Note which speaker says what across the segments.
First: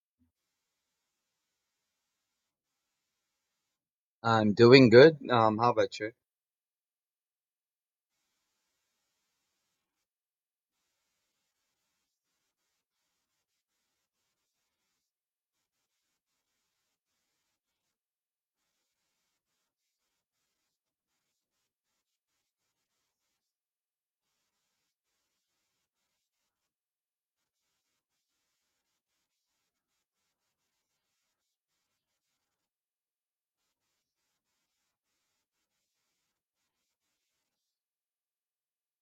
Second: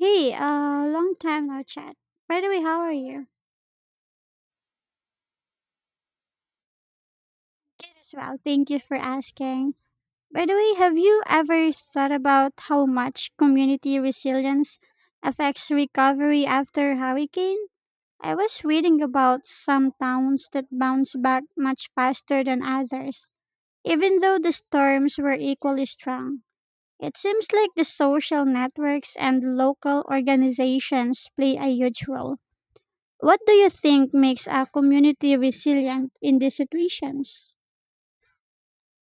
Speaker 1: Hey, long time no chat. By the way, how are you?
Speaker 2: I'm doing good. How about you?
Speaker 1: Good as well. Thank you for asking. By the way, have you ever thought about how much community resilience affects recovery after hurricane? I was reading about some towns that bounce back much faster than others, even though the storms were equally strong. It seems like the social networks and local organizations play a huge role. What do you think makes a community resilient in these situations?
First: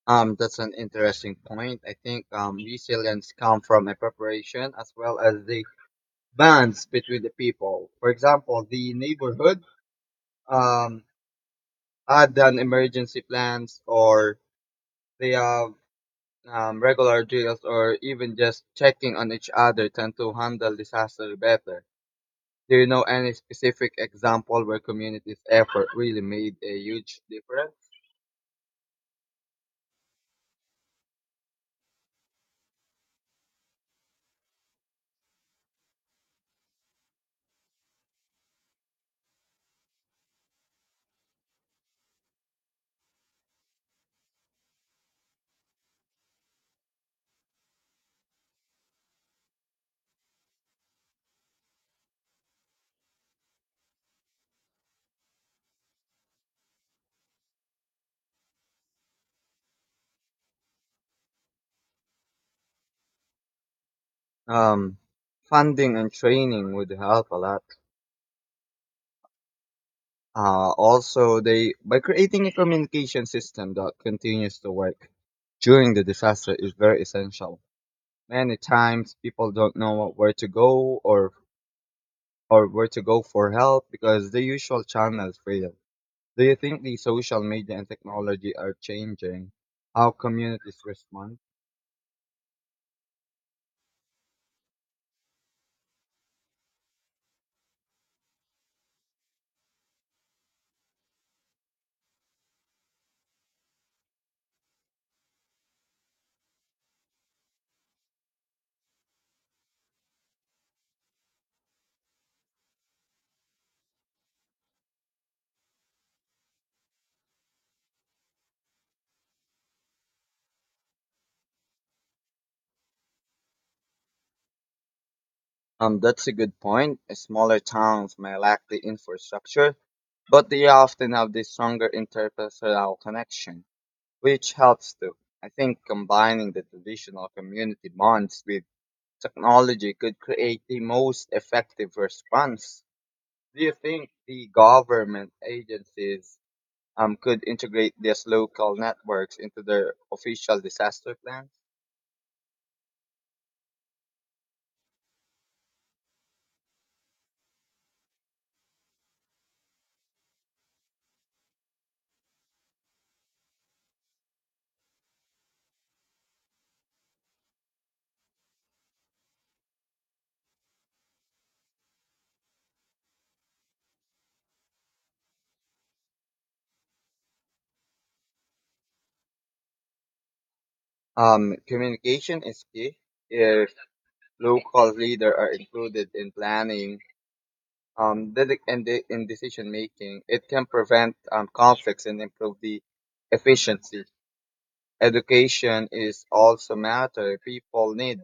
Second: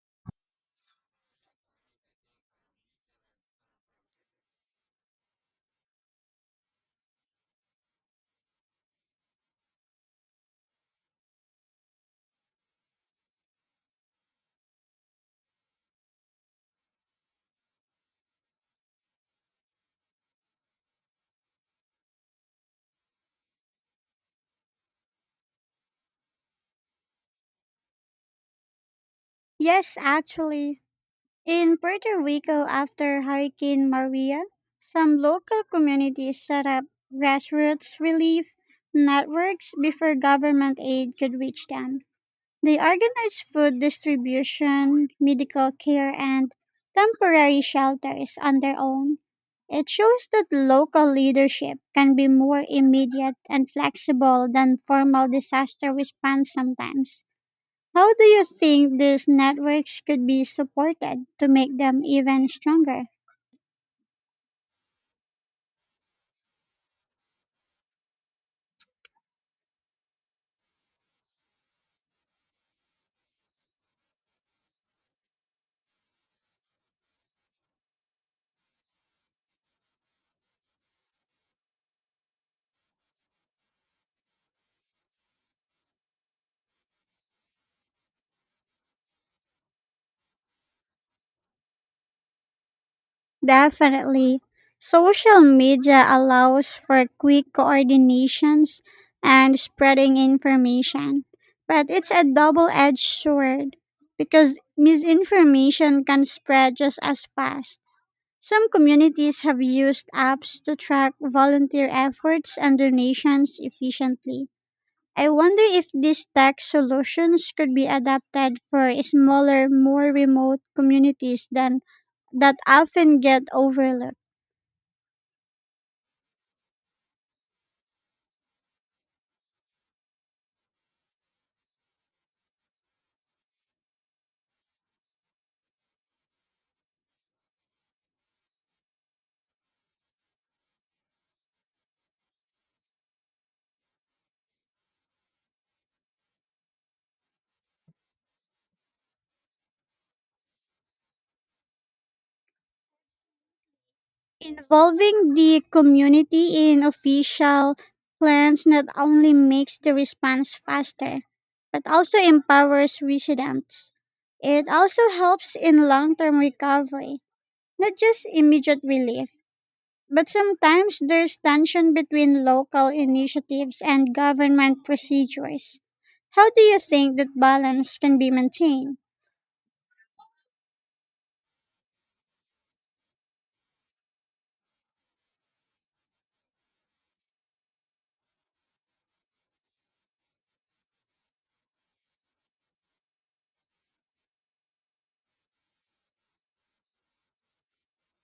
Speaker 2: That's an interesting point. I think resilience come from a preparation as well as the bonds between the people. For example, the neighborhood um, had done emergency plans or they have regular drills or even just checking on each other tend to handle disaster better. Do you know any specific example where community's effort really made a huge difference?
Speaker 1: Yes, actually. In Puerto Rico, after Hurricane Maria, some local communities set up grassroots relief networks before government aid could reach them. They organize food distribution, medical care, and temporary shelters on their own. It shows that local leadership can be more immediate and flexible than formal disaster response sometimes. How do you think these networks could be supported to make them even stronger?
Speaker 2: Um, Funding and training would help a lot. Also, they by creating a communication system that continues to work during the disaster is very essential. Many times, people don't know where to go or where to go for help because the usual channels fail. Do you think the social media and technology are changing how communities respond?
Speaker 1: Definitely. Social media allows for quick coordinations and spreading information, but it's a double edged sword because misinformation can spread just as fast. Some communities have used apps to track volunteer efforts and donations efficiently. I wonder if these tech solutions could be adapted for smaller, more remote communities than that often get overlooked.
Speaker 2: That's a good point. Smaller towns may lack the infrastructure, but they often have the stronger interpersonal connection, which helps too. I think combining the traditional community bonds with technology could create the most effective response. Do you think the government agencies could integrate these local networks into their official disaster plans?
Speaker 1: Involving the community in official plans not only makes the response faster, but also empowers residents. It also helps in long term recovery, not just immediate relief. But sometimes there's tension between local initiatives and government procedures. How do you think that balance can be maintained?
Speaker 2: Communication is key. If local leaders are included in planning in decision making. It can prevent conflicts and improve the efficiency. Education is also matter. People need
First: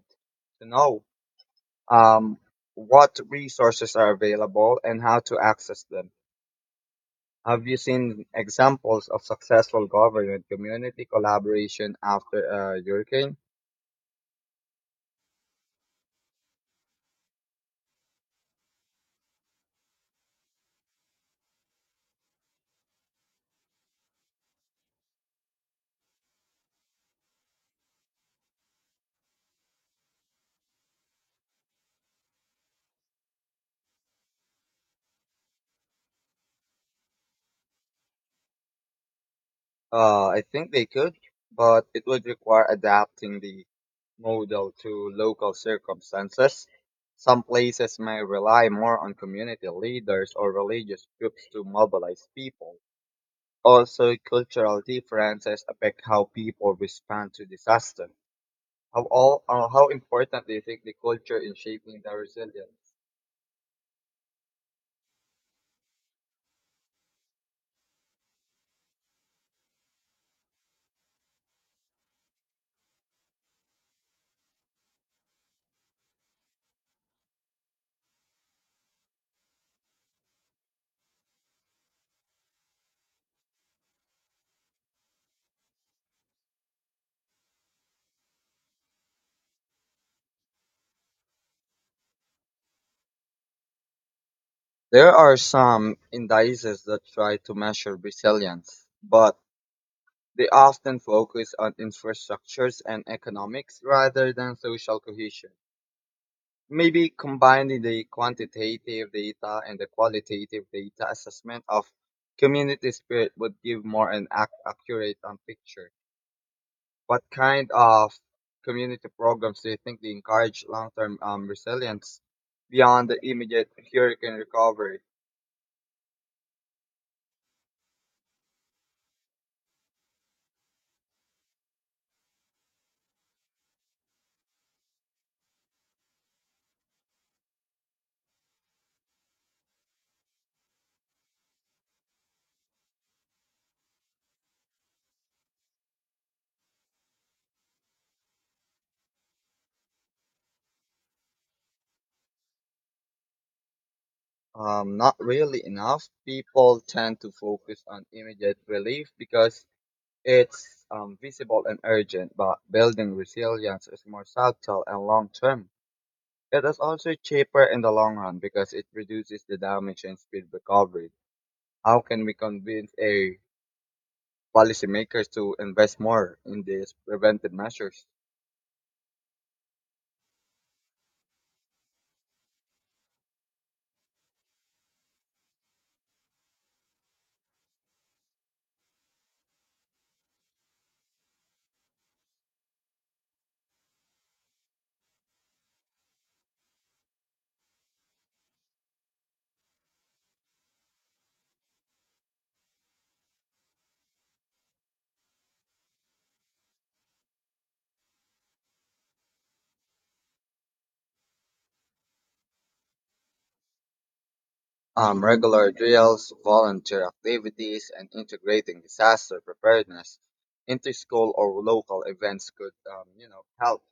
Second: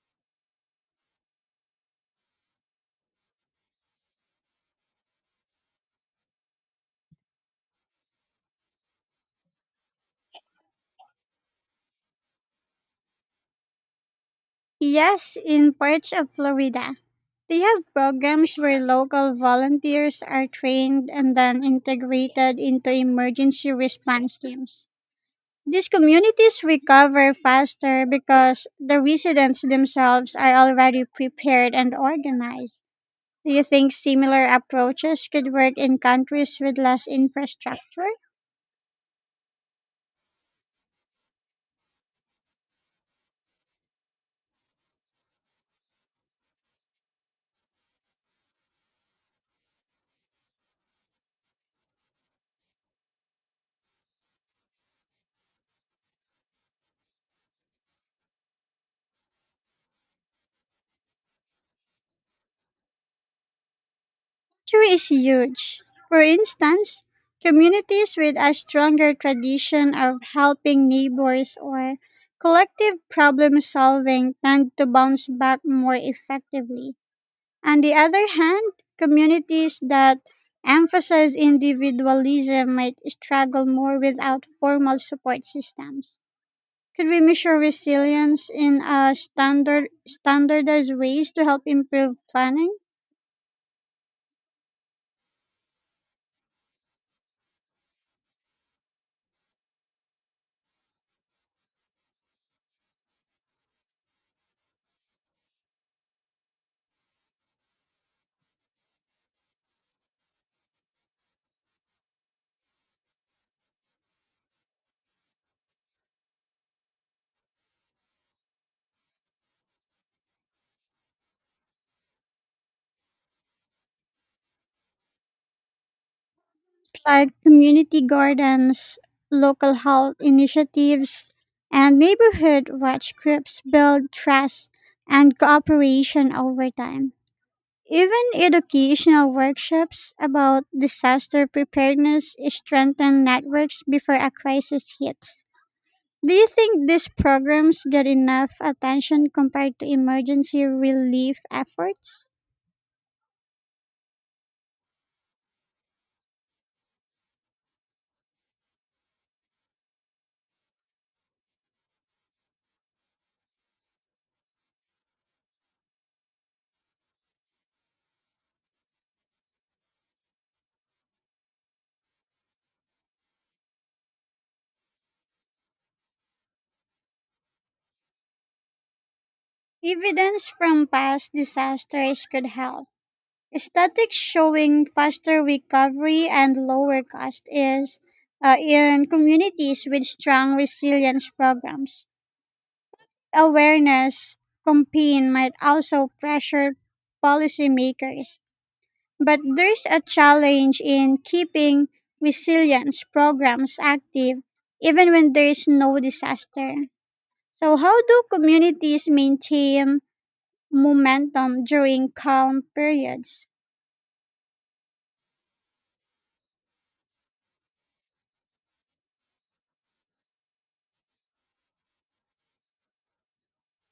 Speaker 2: to know um, what resources are available and how to access them. Have you seen examples of successful government community collaboration after a hurricane?
Speaker 1: Yes, in parts of Florida. They have programs where local volunteers are trained and then integrated into emergency response teams. These communities recover faster because the residents themselves are already prepared and organized. Do you think similar approaches could work in countries with less infrastructure?
Speaker 2: I think they could, but it would require adapting the model to local circumstances. Some places may rely more on community leaders or religious groups to mobilize people. Also, cultural differences affect how people respond to disaster. How important do you think the culture in shaping the resilience?
Speaker 1: True is huge. For instance, communities with a stronger tradition of helping neighbors or collective problem solving tend to bounce back more effectively. On the other hand, communities that emphasize individualism might struggle more without formal support systems. Could we measure resilience in standardized ways to help improve planning?
Speaker 2: There are some indices that try to measure resilience, but they often focus on infrastructures and economics rather than social cohesion. Maybe combining the quantitative data and the qualitative data assessment of community spirit would give more accurate picture. What kind of community programs do you think they encourage long-term resilience beyond the immediate hurricane recovery?
Speaker 1: Like community gardens, local health initiatives, and neighborhood watch groups build trust and cooperation over time. Even educational workshops about disaster preparedness strengthen networks before a crisis hits. Do you think these programs get enough attention compared to emergency relief efforts?
Speaker 2: Not really enough. People tend to focus on immediate relief because it's visible and urgent, but building resilience is more subtle and long term. It is also cheaper in the long run because it reduces the damage and speed recovery. How can we convince a policymakers to invest more in these preventive measures?
Speaker 1: Evidence from past disasters could help. Statistics showing faster recovery and lower cost is, in communities with strong resilience programs. Awareness campaign might also pressure policymakers, but there's a challenge in keeping resilience programs active even when there is no disaster. So how do communities maintain momentum during calm periods?
Speaker 2: Regular drills, volunteer activities, and integrating disaster preparedness into school or local events could, you know, help.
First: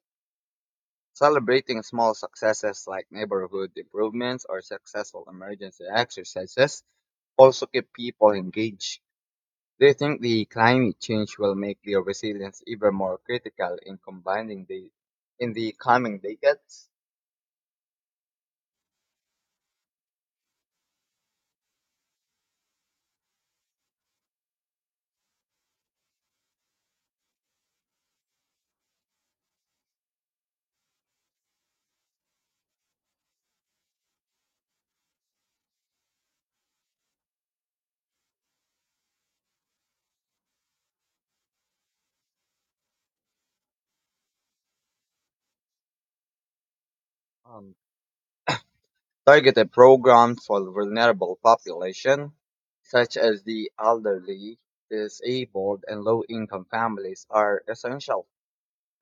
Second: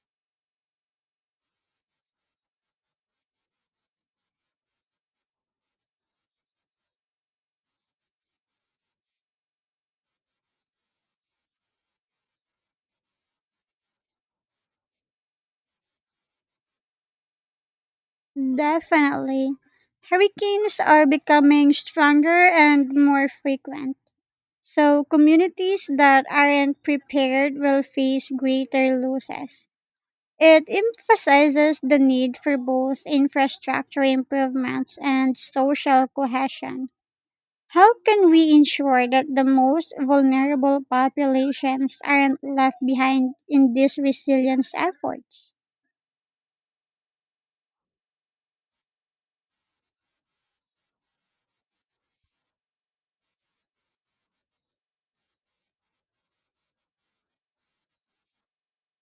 Speaker 2: Celebrating small successes like neighborhood improvements or successful emergency exercises also keep people engaged. Do you think the climate change will make the resilience even more critical in the coming decades?
Speaker 1: Definitely. Hurricanes are becoming stronger and more frequent. So, communities that aren't prepared will face greater losses. It emphasizes the need for both infrastructure improvements and social cohesion. How can we ensure that the most vulnerable populations aren't left behind in these resilience efforts?
Speaker 2: Um, Targeted programs for vulnerable population, such as the elderly, disabled, and low-income families, are essential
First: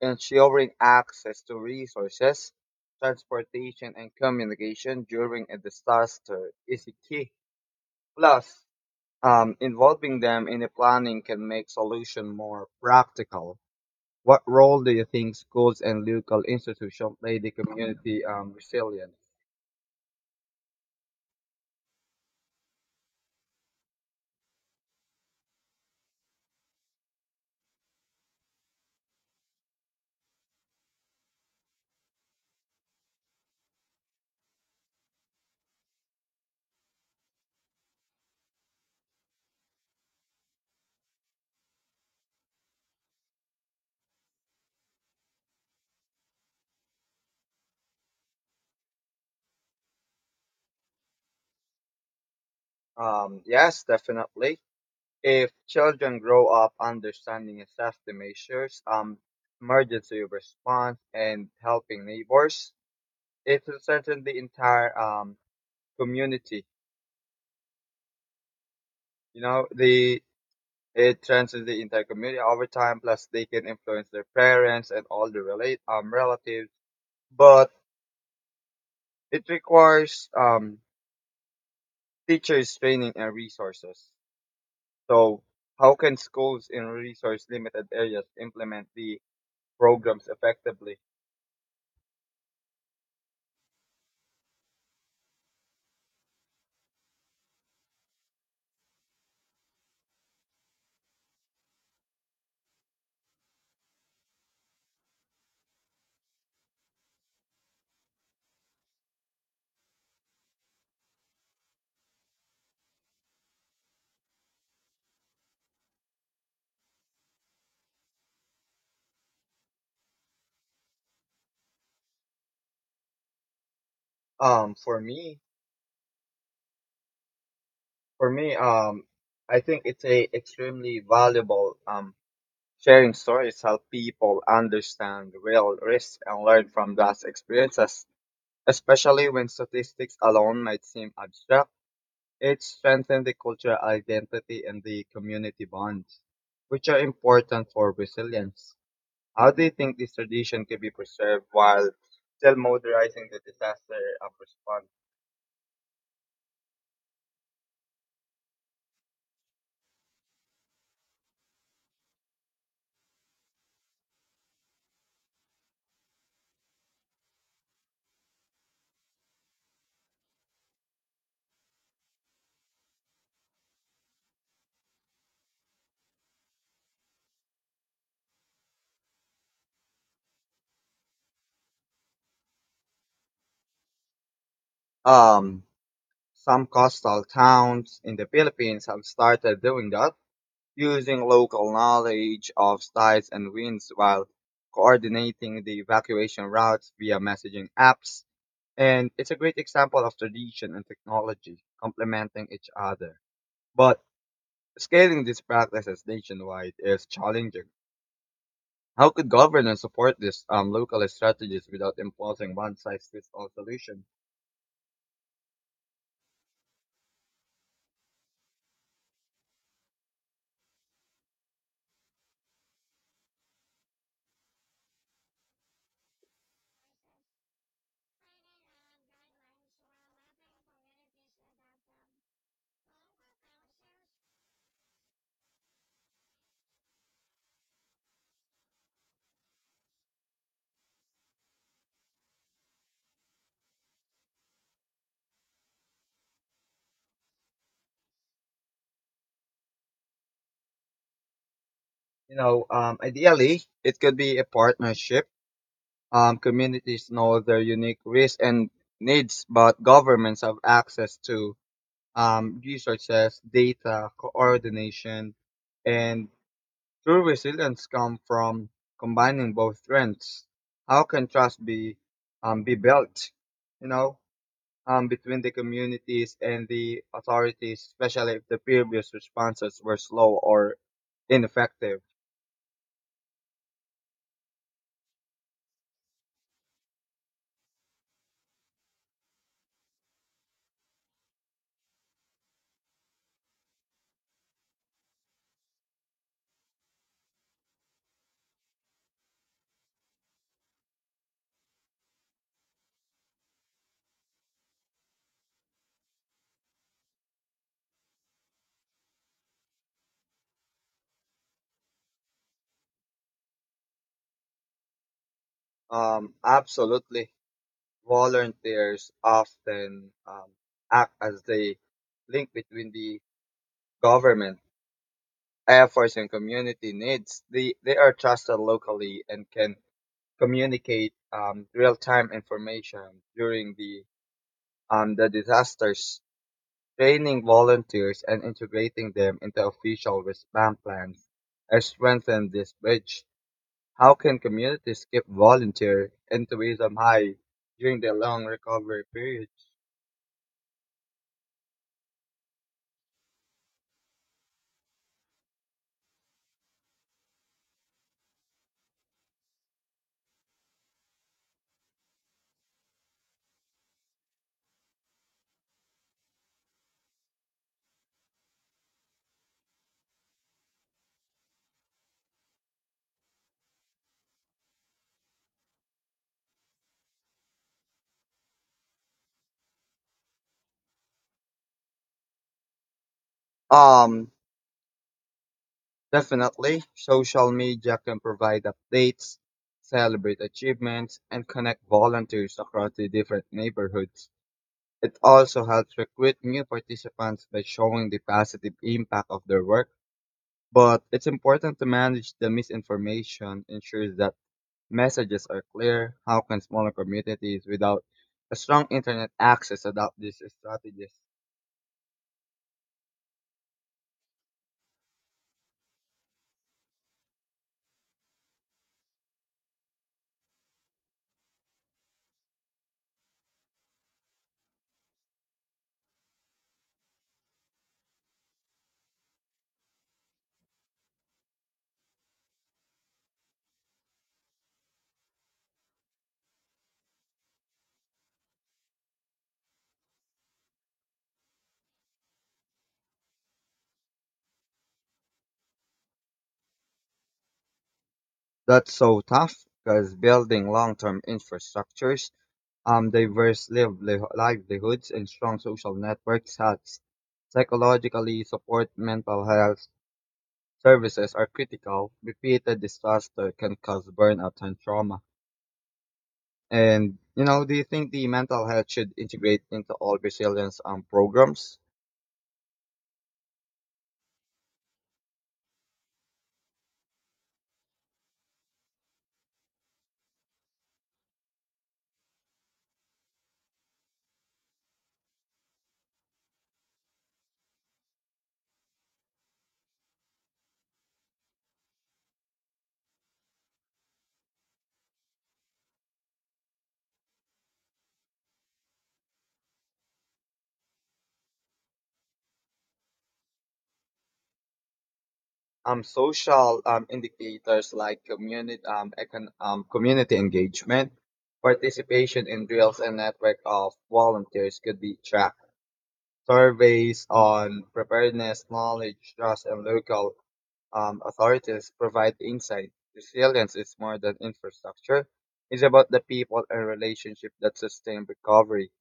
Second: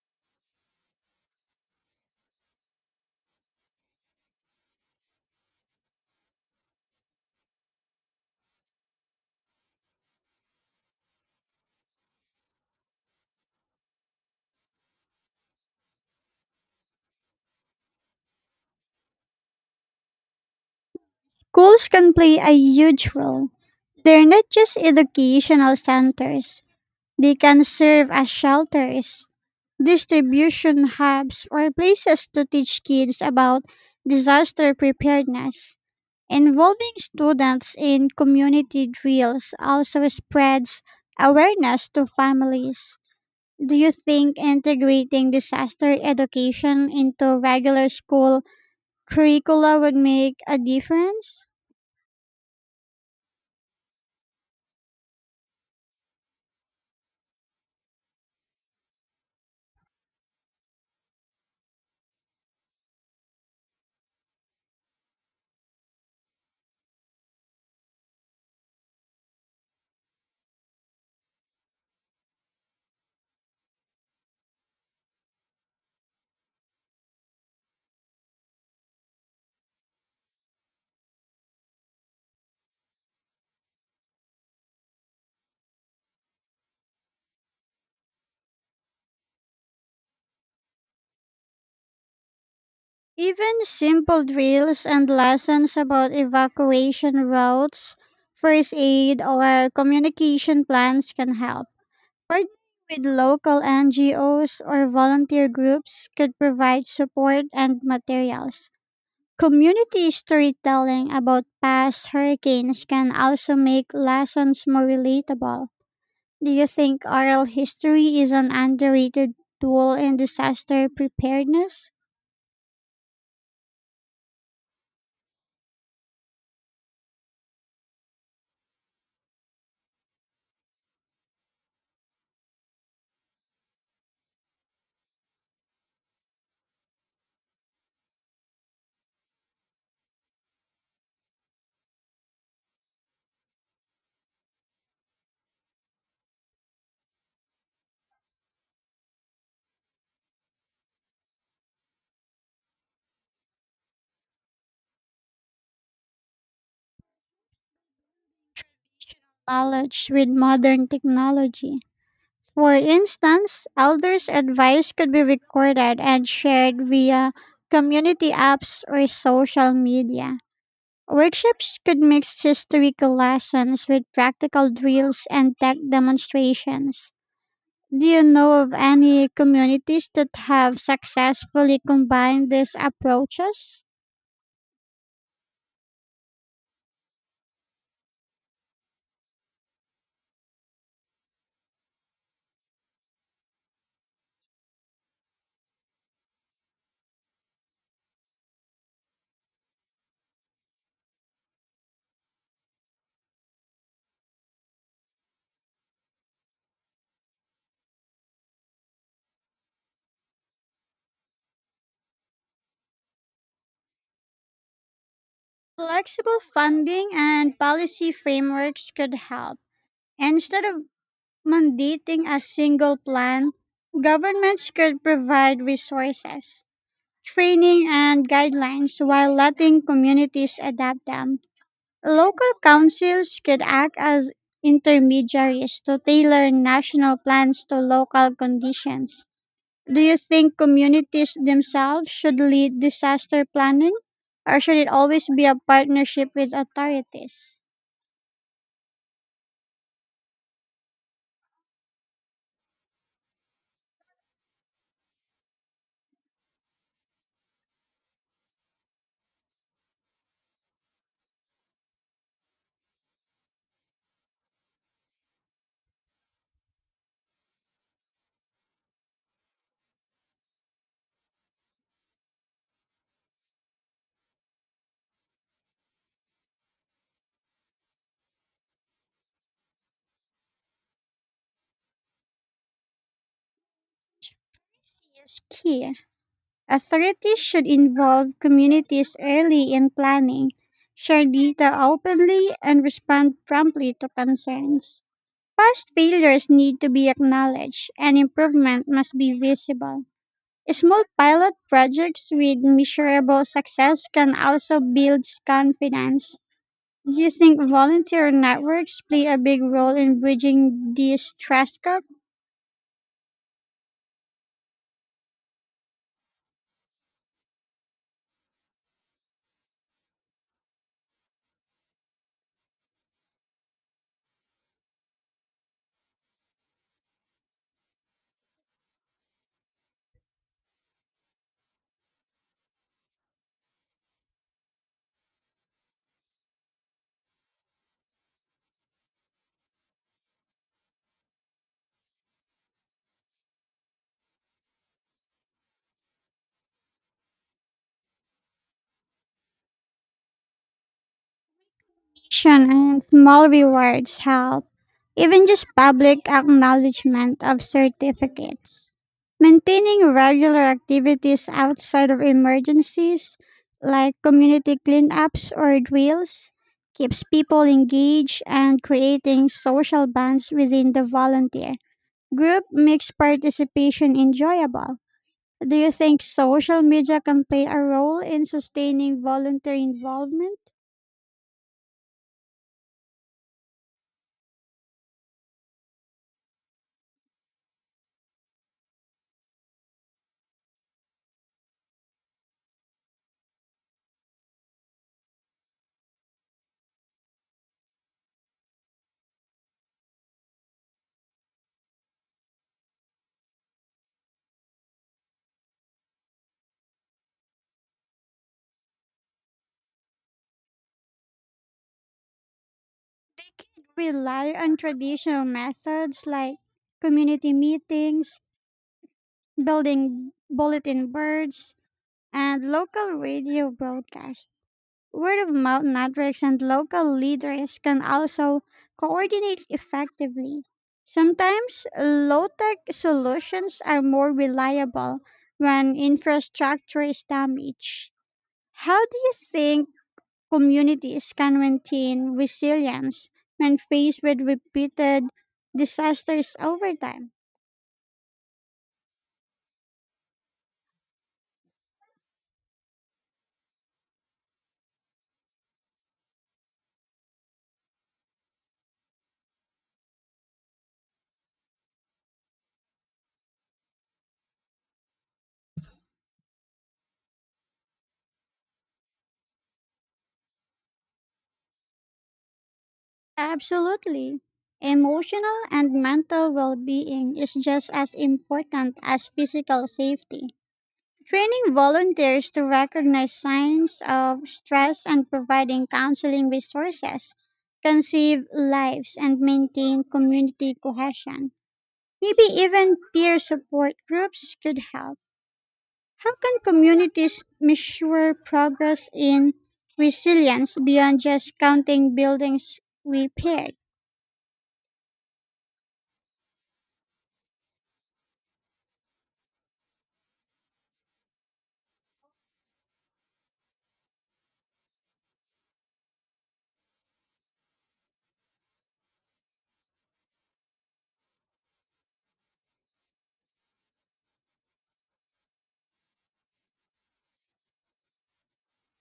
Speaker 2: ensuring access to resources, transportation, and communication during a disaster is a key. Plus, involving them in the planning can make solution more practical. What role do you think schools and local institutions play the community resilience?
Speaker 1: Schools can play a huge role. They're not just educational centers, they can serve as shelters, distribution hubs, or places to teach kids about disaster preparedness. Involving students in community drills also spreads awareness to families. Do you think integrating disaster education into regular school curricula would make a difference?
Speaker 2: Yes, definitely. If children grow up understanding and safety measures, emergency response, and helping neighbors, it threatens the entire community. You know, the it threatens the entire community over time. Plus, they can influence their parents and all the relate relatives. But it requires teachers training and resources. So, how can schools in resource limited areas implement the programs effectively?
Speaker 1: Even simple drills and lessons about evacuation routes, first aid, or communication plans can help. Partnering with local NGOs or volunteer groups could provide support and materials. Community storytelling about past hurricanes can also make lessons more relatable. Do you think oral history is an underrated tool in disaster preparedness?
Speaker 2: Um, for me, for me, I think it's a extremely valuable sharing stories help people understand real risks and learn from past experiences, especially when statistics alone might seem abstract. It strengthens the cultural identity and the community bonds, which are important for resilience. How do you think this tradition can be preserved while still modernizing the disaster of response?
Speaker 1: Knowledge with modern technology. For instance, elders' advice could be recorded and shared via community apps or social media. Workshops could mix historical lessons with practical drills and tech demonstrations. Do you know of any communities that have successfully combined these approaches?
Speaker 2: Um, some coastal towns in the Philippines have started doing that using local knowledge of tides and winds while coordinating the evacuation routes via messaging apps. And it's a great example of tradition and technology complementing each other. But scaling these practices nationwide is challenging. How could governance support these local strategies without imposing one size fits all solution?
Speaker 1: Flexible funding and policy frameworks could help. Instead of mandating a single plan, governments could provide resources, training, and guidelines while letting communities adapt them. Local councils could act as intermediaries to tailor national plans to local conditions. Do you think communities themselves should lead disaster planning, or should it always be a partnership with authorities?
Speaker 2: You know, ideally, it could be a partnership. Communities know their unique risks and needs, but governments have access to resources, data, coordination, and true resilience come from combining both strengths. How can trust be built, you know, between the communities and the authorities, especially if the previous responses were slow or ineffective?
Speaker 1: This is key. Authorities should involve communities early in planning, share data openly, and respond promptly to concerns. Past failures need to be acknowledged, and improvement must be visible. Small pilot projects with measurable success can also build confidence. Do you think volunteer networks play a big role in bridging these trust gaps?
Speaker 2: Absolutely. Volunteers often act as the link between the government efforts and community needs. They are trusted locally and can communicate real-time information during the disasters. Training volunteers and integrating them into official response plans has strengthened this bridge. How can communities keep volunteer enthusiasm high during the long recovery periods?
Speaker 1: Recognition and small rewards help, even just public acknowledgement of certificates. Maintaining regular activities outside of emergencies, like community cleanups or drills, keeps people engaged, and creating social bonds within the volunteer group makes participation enjoyable. Do you think social media can play a role in sustaining volunteer involvement?
Speaker 2: Um, Definitely, social media can provide updates, celebrate achievements, and connect volunteers across the different neighborhoods. It also helps recruit new participants by showing the positive impact of their work. But it's important to manage the misinformation, ensure that messages are clear. How can smaller communities without a strong internet access adopt these strategies?
Speaker 1: They could rely on traditional methods like community meetings, building bulletin boards, and local radio broadcasts. Word of mouth networks and local leaders can also coordinate effectively. Sometimes low tech solutions are more reliable when infrastructure is damaged. How do you think communities can maintain resilience when faced with repeated disasters over time?
Speaker 2: That's so tough because building long term infrastructures livelihoods and strong social networks that psychologically support mental health services are critical. Repeated disaster can cause burnout and trauma. And, you know, do you think the mental health should integrate into all resilience programs?
Speaker 1: Absolutely. Emotional and mental well being is just as important as physical safety. Training volunteers to recognize signs of stress and providing counseling resources can save lives and maintain community cohesion. Maybe even peer support groups could help. How can communities measure progress in resilience beyond just counting buildings repaired?
Speaker 2: Social indicators like community engagement, participation in drills, and network of volunteers could be tracked. Surveys on preparedness, knowledge, trust, and local authorities provide insight. Resilience is more than infrastructure; it's about the people and relationships that sustain recovery.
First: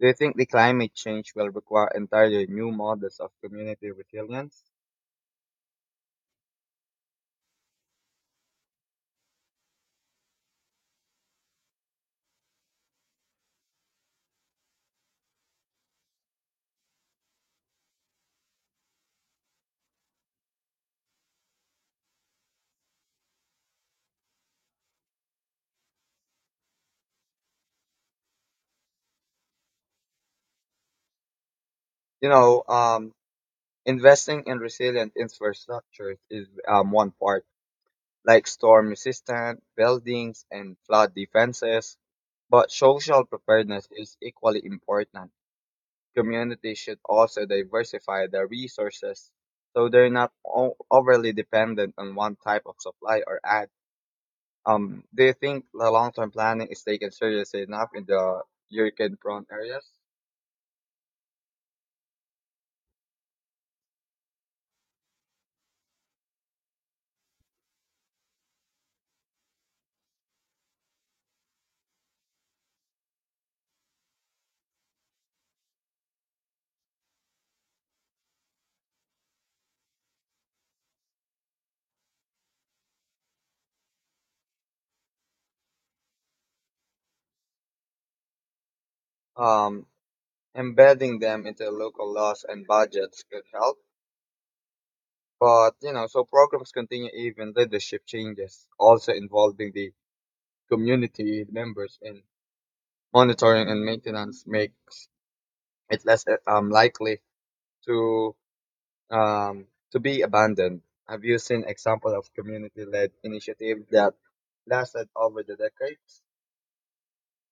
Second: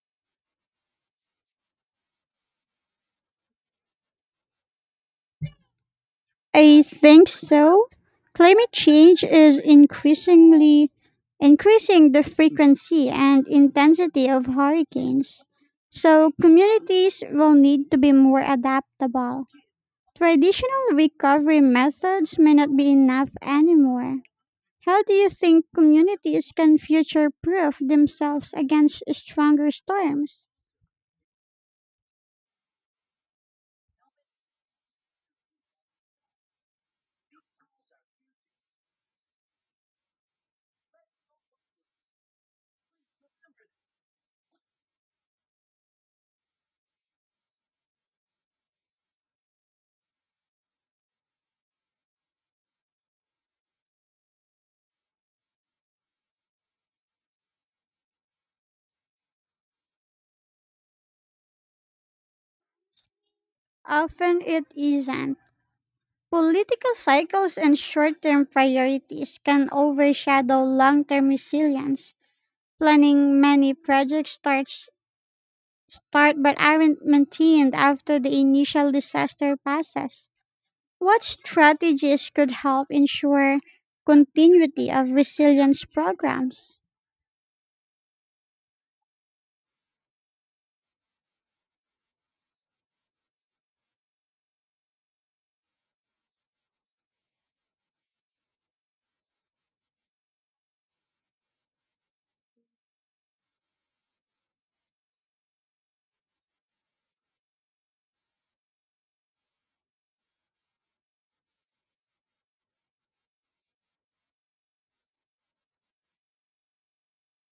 Speaker 2: Do you think the climate change will require entirely new models of community resilience?
Speaker 1: I think so. Climate change is increasing the frequency and intensity of hurricanes. So communities will need to be more adaptable. Traditional recovery methods may not be enough anymore. How do you think communities can future proof themselves against stronger storms?
Speaker 2: You know, investing in resilient infrastructure is one part, like storm-resistant buildings and flood defenses. But social preparedness is equally important. Communities should also diversify their resources so they're not o- overly dependent on one type of supply or ad. Do you think the long-term planning is taken seriously enough in the hurricane-prone areas?
Speaker 1: Often it isn't. Political cycles and short term priorities can overshadow long term resilience. Planning many projects start but aren't maintained after the initial disaster passes. What strategies could help ensure continuity of resilience programs?
Speaker 2: Um, Embedding them into local laws and budgets could help, but you know, so programs continue even leadership changes, also involving the community members in monitoring and maintenance makes it less likely to um, to be abandoned. Have you seen example of community-led initiative that lasted over the decades?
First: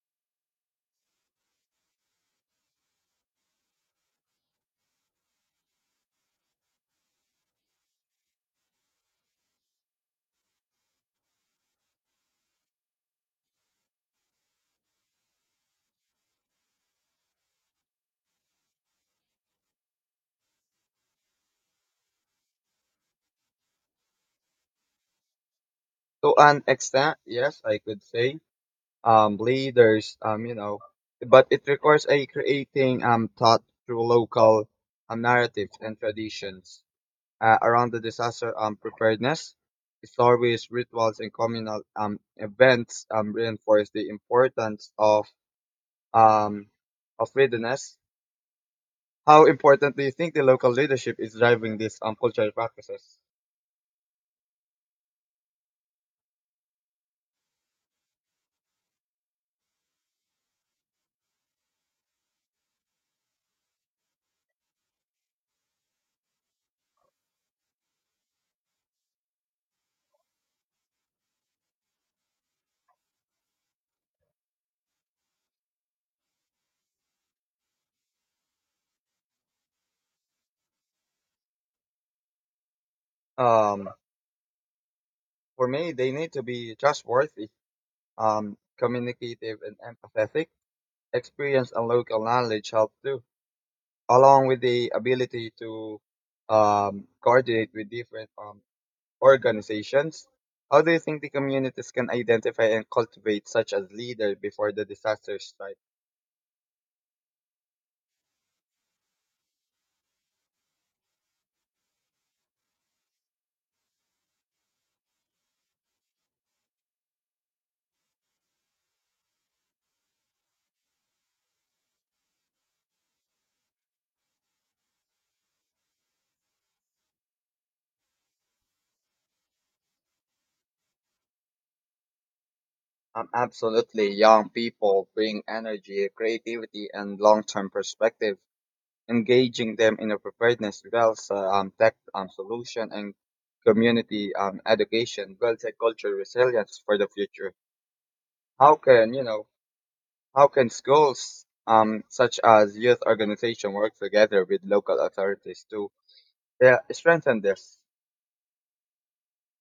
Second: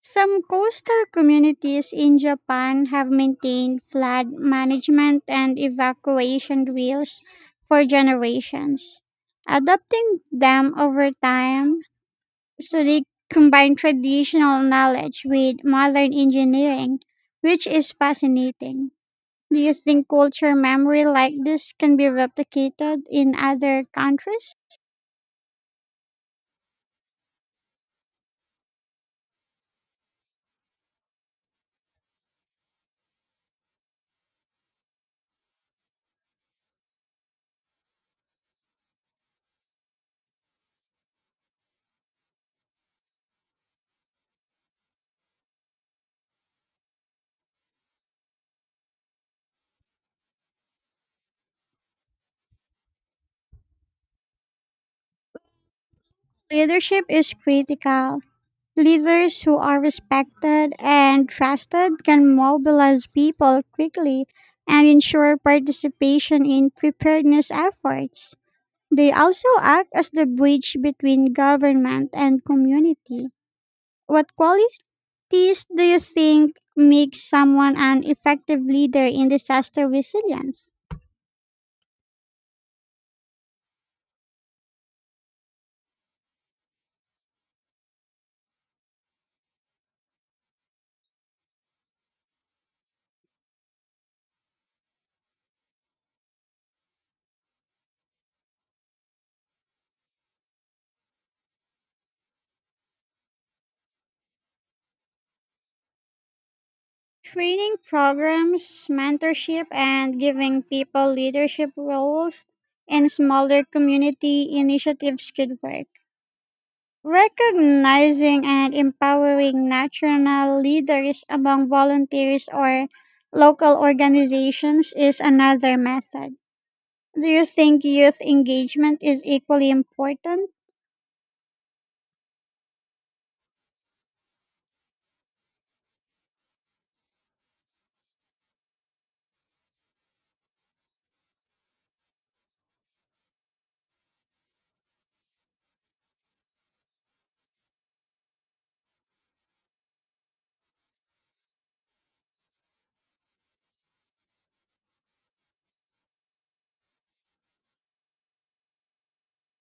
Speaker 1: Some coastal communities in Japan have maintained flood management and evacuation drills for generations, adapting them over time so they combine traditional knowledge with modern engineering, which is fascinating. Do you think culture memory like this can be replicated in other countries?
Speaker 2: To an extent, yes, I could say leaders, you know, but it requires a creating thought through local narratives and traditions around the disaster preparedness. Stories, rituals, and communal events reinforce the importance um, of readiness. How important do you think the local leadership is driving these cultural practices?
Speaker 1: Leadership is critical. Leaders who are respected and trusted can mobilize people quickly and ensure participation in preparedness efforts. They also act as the bridge between government and community. What qualities do you think make someone an effective leader in disaster resilience?
Speaker 2: Um, for me, they need to be trustworthy, communicative, and empathetic. Experience and local knowledge help too, along with the ability to coordinate with different organizations. How do you think the communities can identify and cultivate such as leader before the disaster strike?
Speaker 1: Training programs, mentorship, and giving people leadership roles in smaller community initiatives could work. Recognizing and empowering national leaders among volunteers or local organizations is another method. Do you think youth engagement is equally important?
Speaker 2: Absolutely, young people bring energy, creativity, and long-term perspective engaging them in a preparedness tech solution, and community education builds a cultural resilience for the future. How can you know? How can schools such as youth organization work together with local authorities to strengthen this?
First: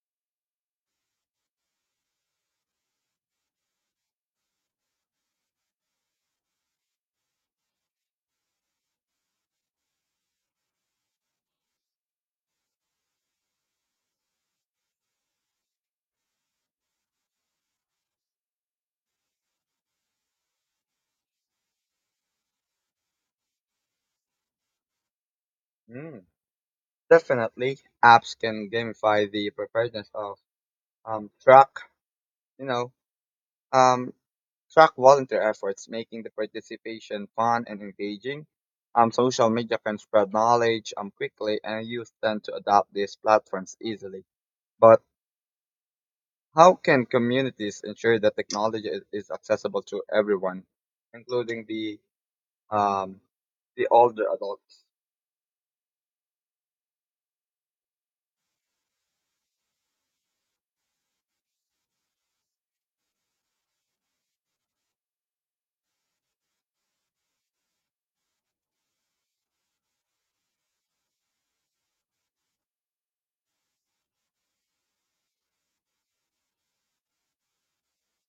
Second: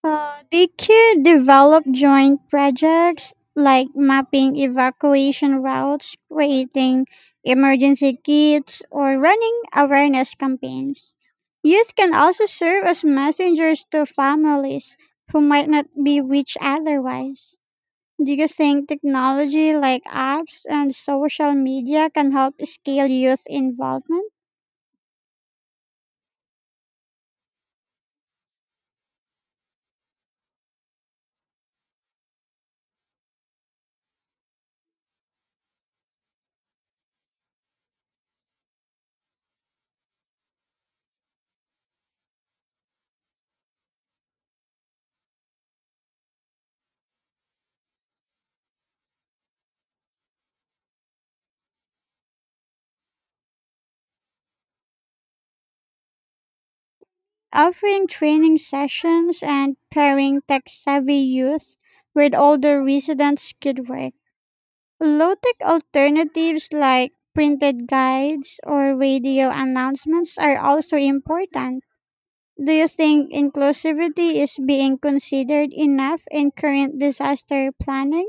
Speaker 1: They could develop joint projects like mapping evacuation routes, creating emergency kits, or running awareness campaigns. Youth can also serve as messengers to families who might not be reached otherwise. Do you think technology like apps and social media can help scale youth involvement?
Speaker 2: Mm. Definitely, apps can gamify the preparedness of um, track. You know, Um, track volunteer efforts, making the participation fun and engaging. Social media can spread knowledge quickly, and youth tend to adopt these platforms easily. But how can communities ensure that technology is accessible to everyone, including um, the older adults?
Speaker 1: Offering training sessions and pairing tech-savvy youth with older residents could work. Low-tech alternatives like printed guides or radio announcements are also important. Do you think inclusivity is being considered enough in current disaster planning?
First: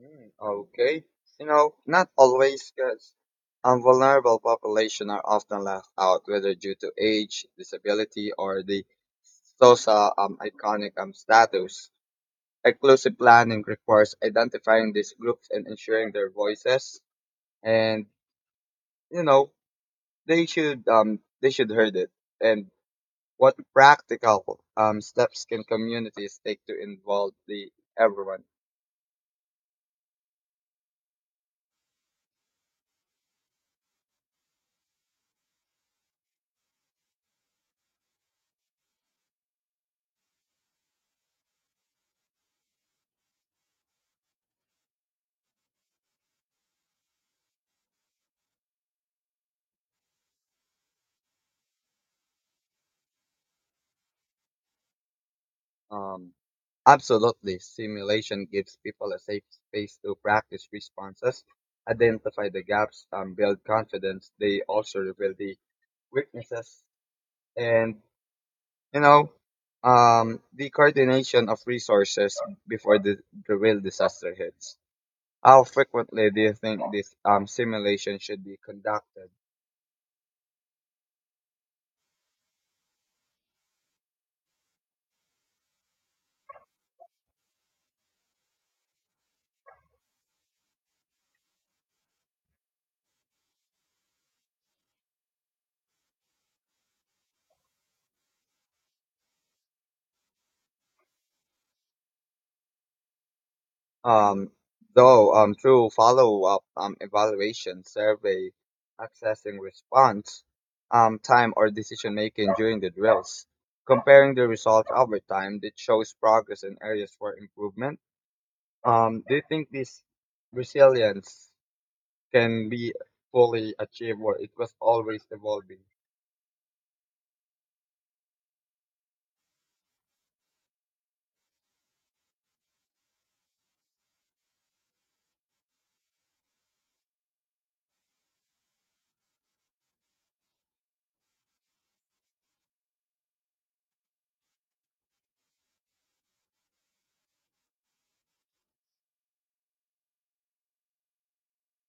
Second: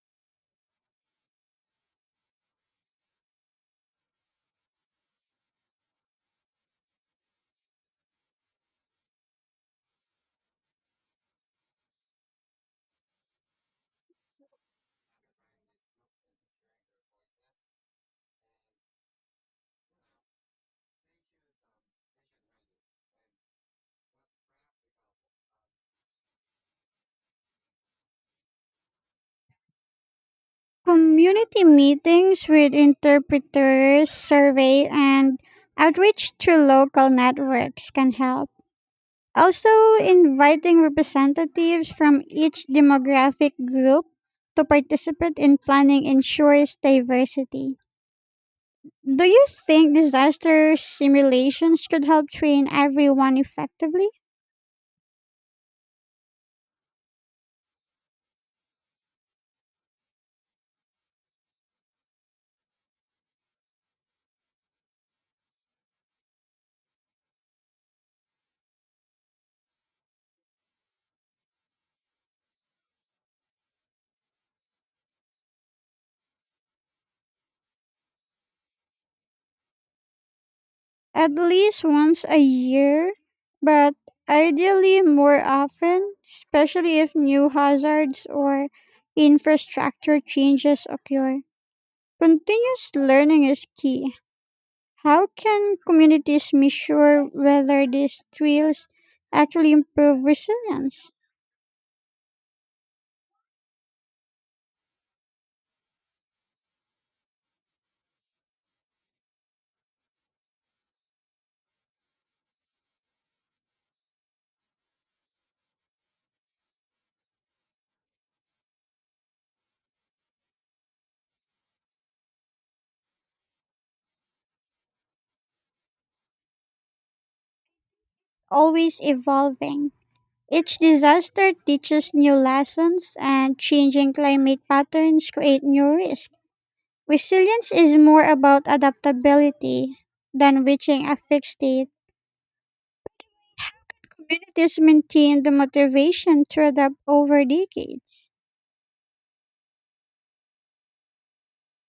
Speaker 2: Mm, okay. You know, not always because vulnerable population are often left out, whether due to age, disability, or the social iconic status. Inclusive planning requires identifying these groups and ensuring their voices, and you know they should heard it. And what practical steps can communities take to involve the everyone?
Speaker 1: Community meetings with interpreters, survey, and outreach through local networks can help. Also, inviting representatives from each demographic group to participate in planning ensures diversity. Do you think disaster simulations could help train everyone effectively?
Speaker 2: Um, Absolutely. Simulation gives people a safe space to practice responses, identify the gaps, build confidence. They also reveal the weaknesses and, you know, the coordination of resources before the real disaster hits. How frequently do you think this simulation should be conducted?
Speaker 1: At least once a year, but ideally more often, especially if new hazards or infrastructure changes occur. Continuous learning is key. How can communities measure whether these drills actually improve resilience?
Speaker 2: Um, though Through follow-up evaluation, survey, accessing response time, or decision making during the drills, comparing the results over time that shows progress in areas for improvement. Do you think this resilience can be fully achieved, or it was always evolving?
Speaker 1: Always evolving. Each disaster teaches new lessons, and changing climate patterns create new risks. Resilience is more about adaptability than reaching a fixed state. Communities maintain the motivation to adapt over decades.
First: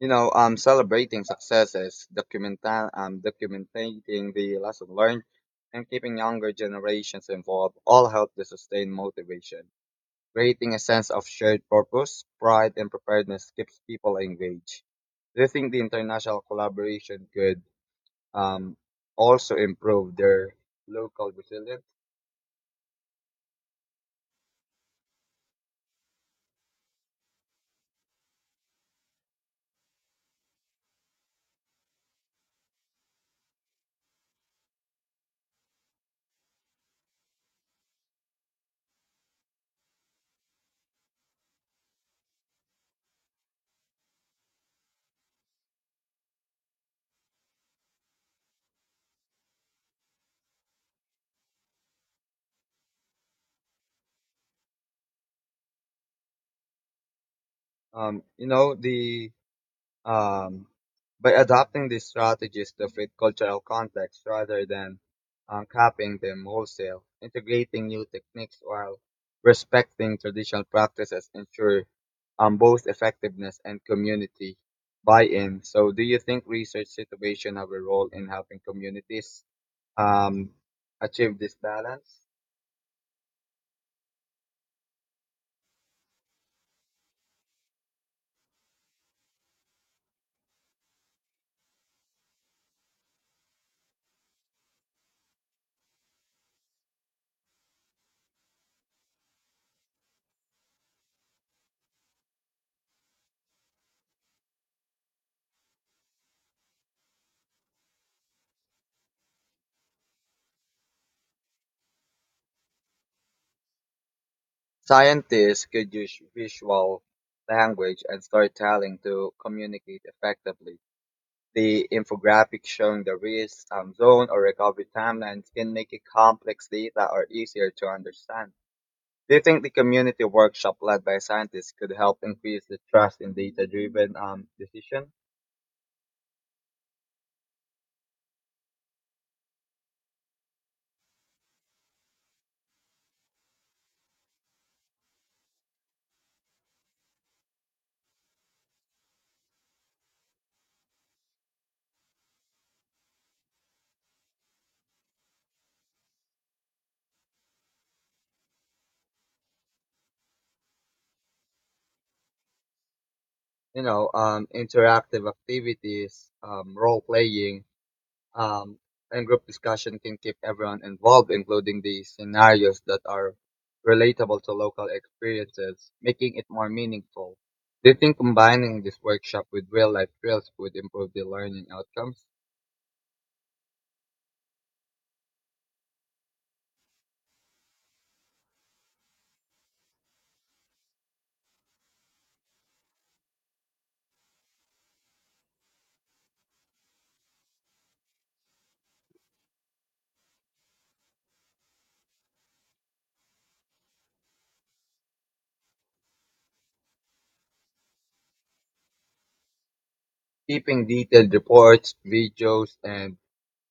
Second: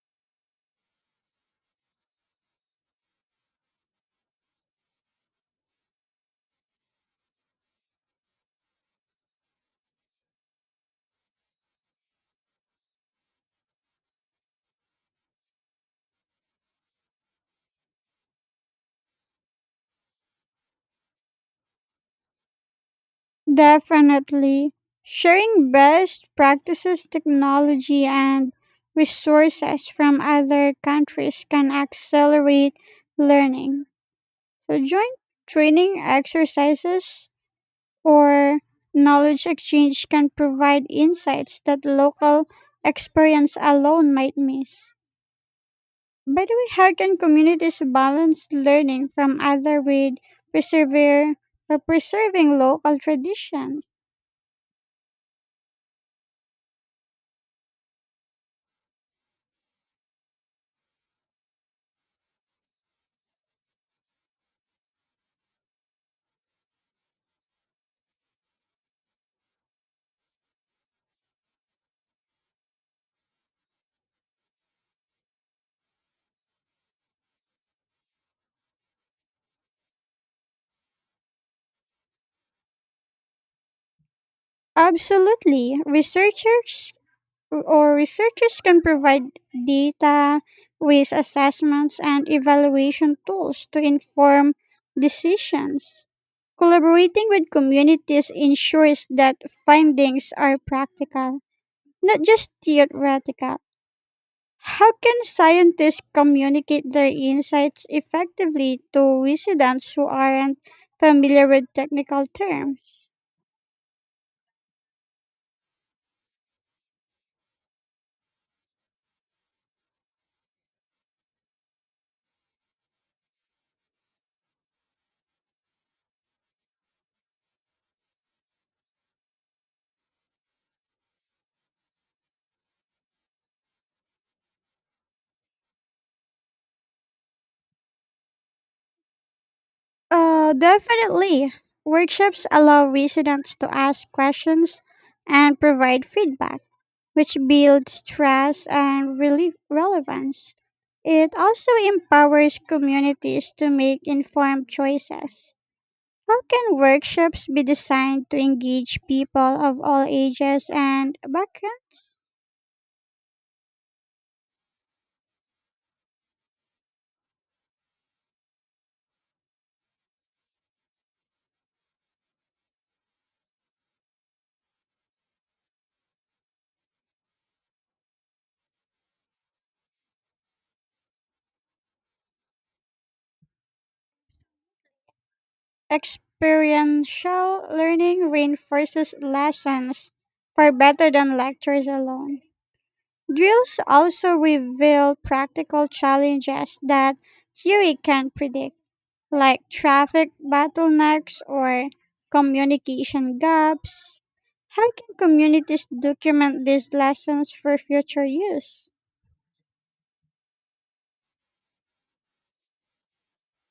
Speaker 2: You know, celebrating successes, documenting the lesson learned, and keeping younger generations involved all help to sustain motivation. Creating a sense of shared purpose, pride, and preparedness keeps people engaged. Do you think the international collaboration could um, also improve their local resilience?
Speaker 1: Definitely. Sharing best practices, technology, and resources from other countries can accelerate learning. So, joint training exercises or knowledge exchange can provide insights that local experience alone might miss. By the way, how can communities balance learning from other with persevere or preserving local traditions?
Speaker 2: You know, the Um, by adopting these strategies to fit cultural context rather than copying them wholesale, integrating new techniques while respecting traditional practices ensure both effectiveness and community buy-in. So, do you think research situation have a role in helping communities um, achieve this balance?
Speaker 1: Absolutely. Researchers can provide data with assessments and evaluation tools to inform decisions. Collaborating with communities ensures that findings are practical, not just theoretical. How can scientists communicate their insights effectively to residents who aren't familiar with technical terms?
Speaker 2: Scientists could use visual language and storytelling to communicate effectively. The infographic showing the risk zone or recovery timelines can make it complex data or easier to understand. Do you think the community workshop led by scientists could help increase the trust in data-driven decision?
Speaker 1: Definitely. Workshops allow residents to ask questions and provide feedback, which builds trust and relief relevance. It also empowers communities to make informed choices. How can workshops be designed to engage people of all ages and backgrounds?
Speaker 2: You know, interactive activities, role-playing, Um, and group discussion can keep everyone involved, including the scenarios that are relatable to local experiences, making it more meaningful. Do you think combining this workshop with real life drills would improve the learning outcomes?
Speaker 1: Experiential learning reinforces lessons far better than lectures alone. Drills also reveal practical challenges that theory can't predict, like traffic bottlenecks or communication gaps. How can communities document these lessons for future use?
Speaker 2: Keeping detailed reports, videos, and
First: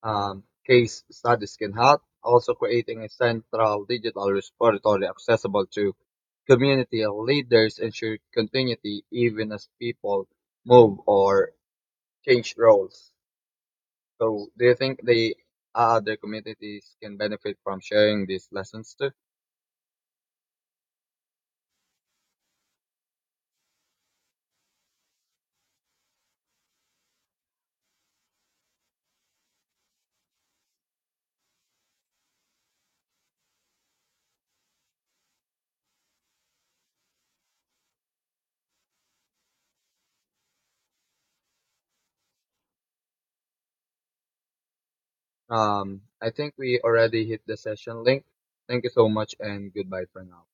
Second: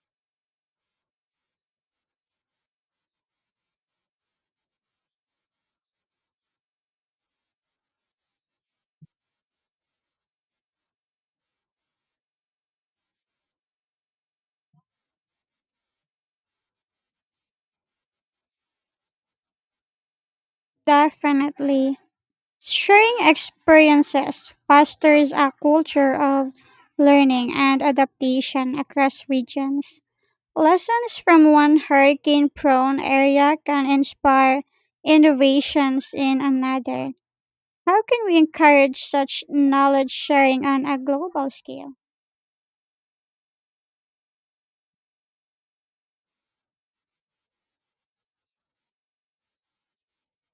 Speaker 2: case studies can help. Also, creating a central digital repository accessible to community leaders ensure continuity even as people move or change roles. So, do you think the other communities can benefit from sharing these lessons too?
Speaker 1: Definitely. Sharing experiences fosters a culture of learning and adaptation across regions. Lessons from one hurricane prone area can inspire innovations in another. How can we encourage such knowledge sharing on a global scale?
Speaker 2: I think we already hit the session link. Thank you so much and goodbye for now.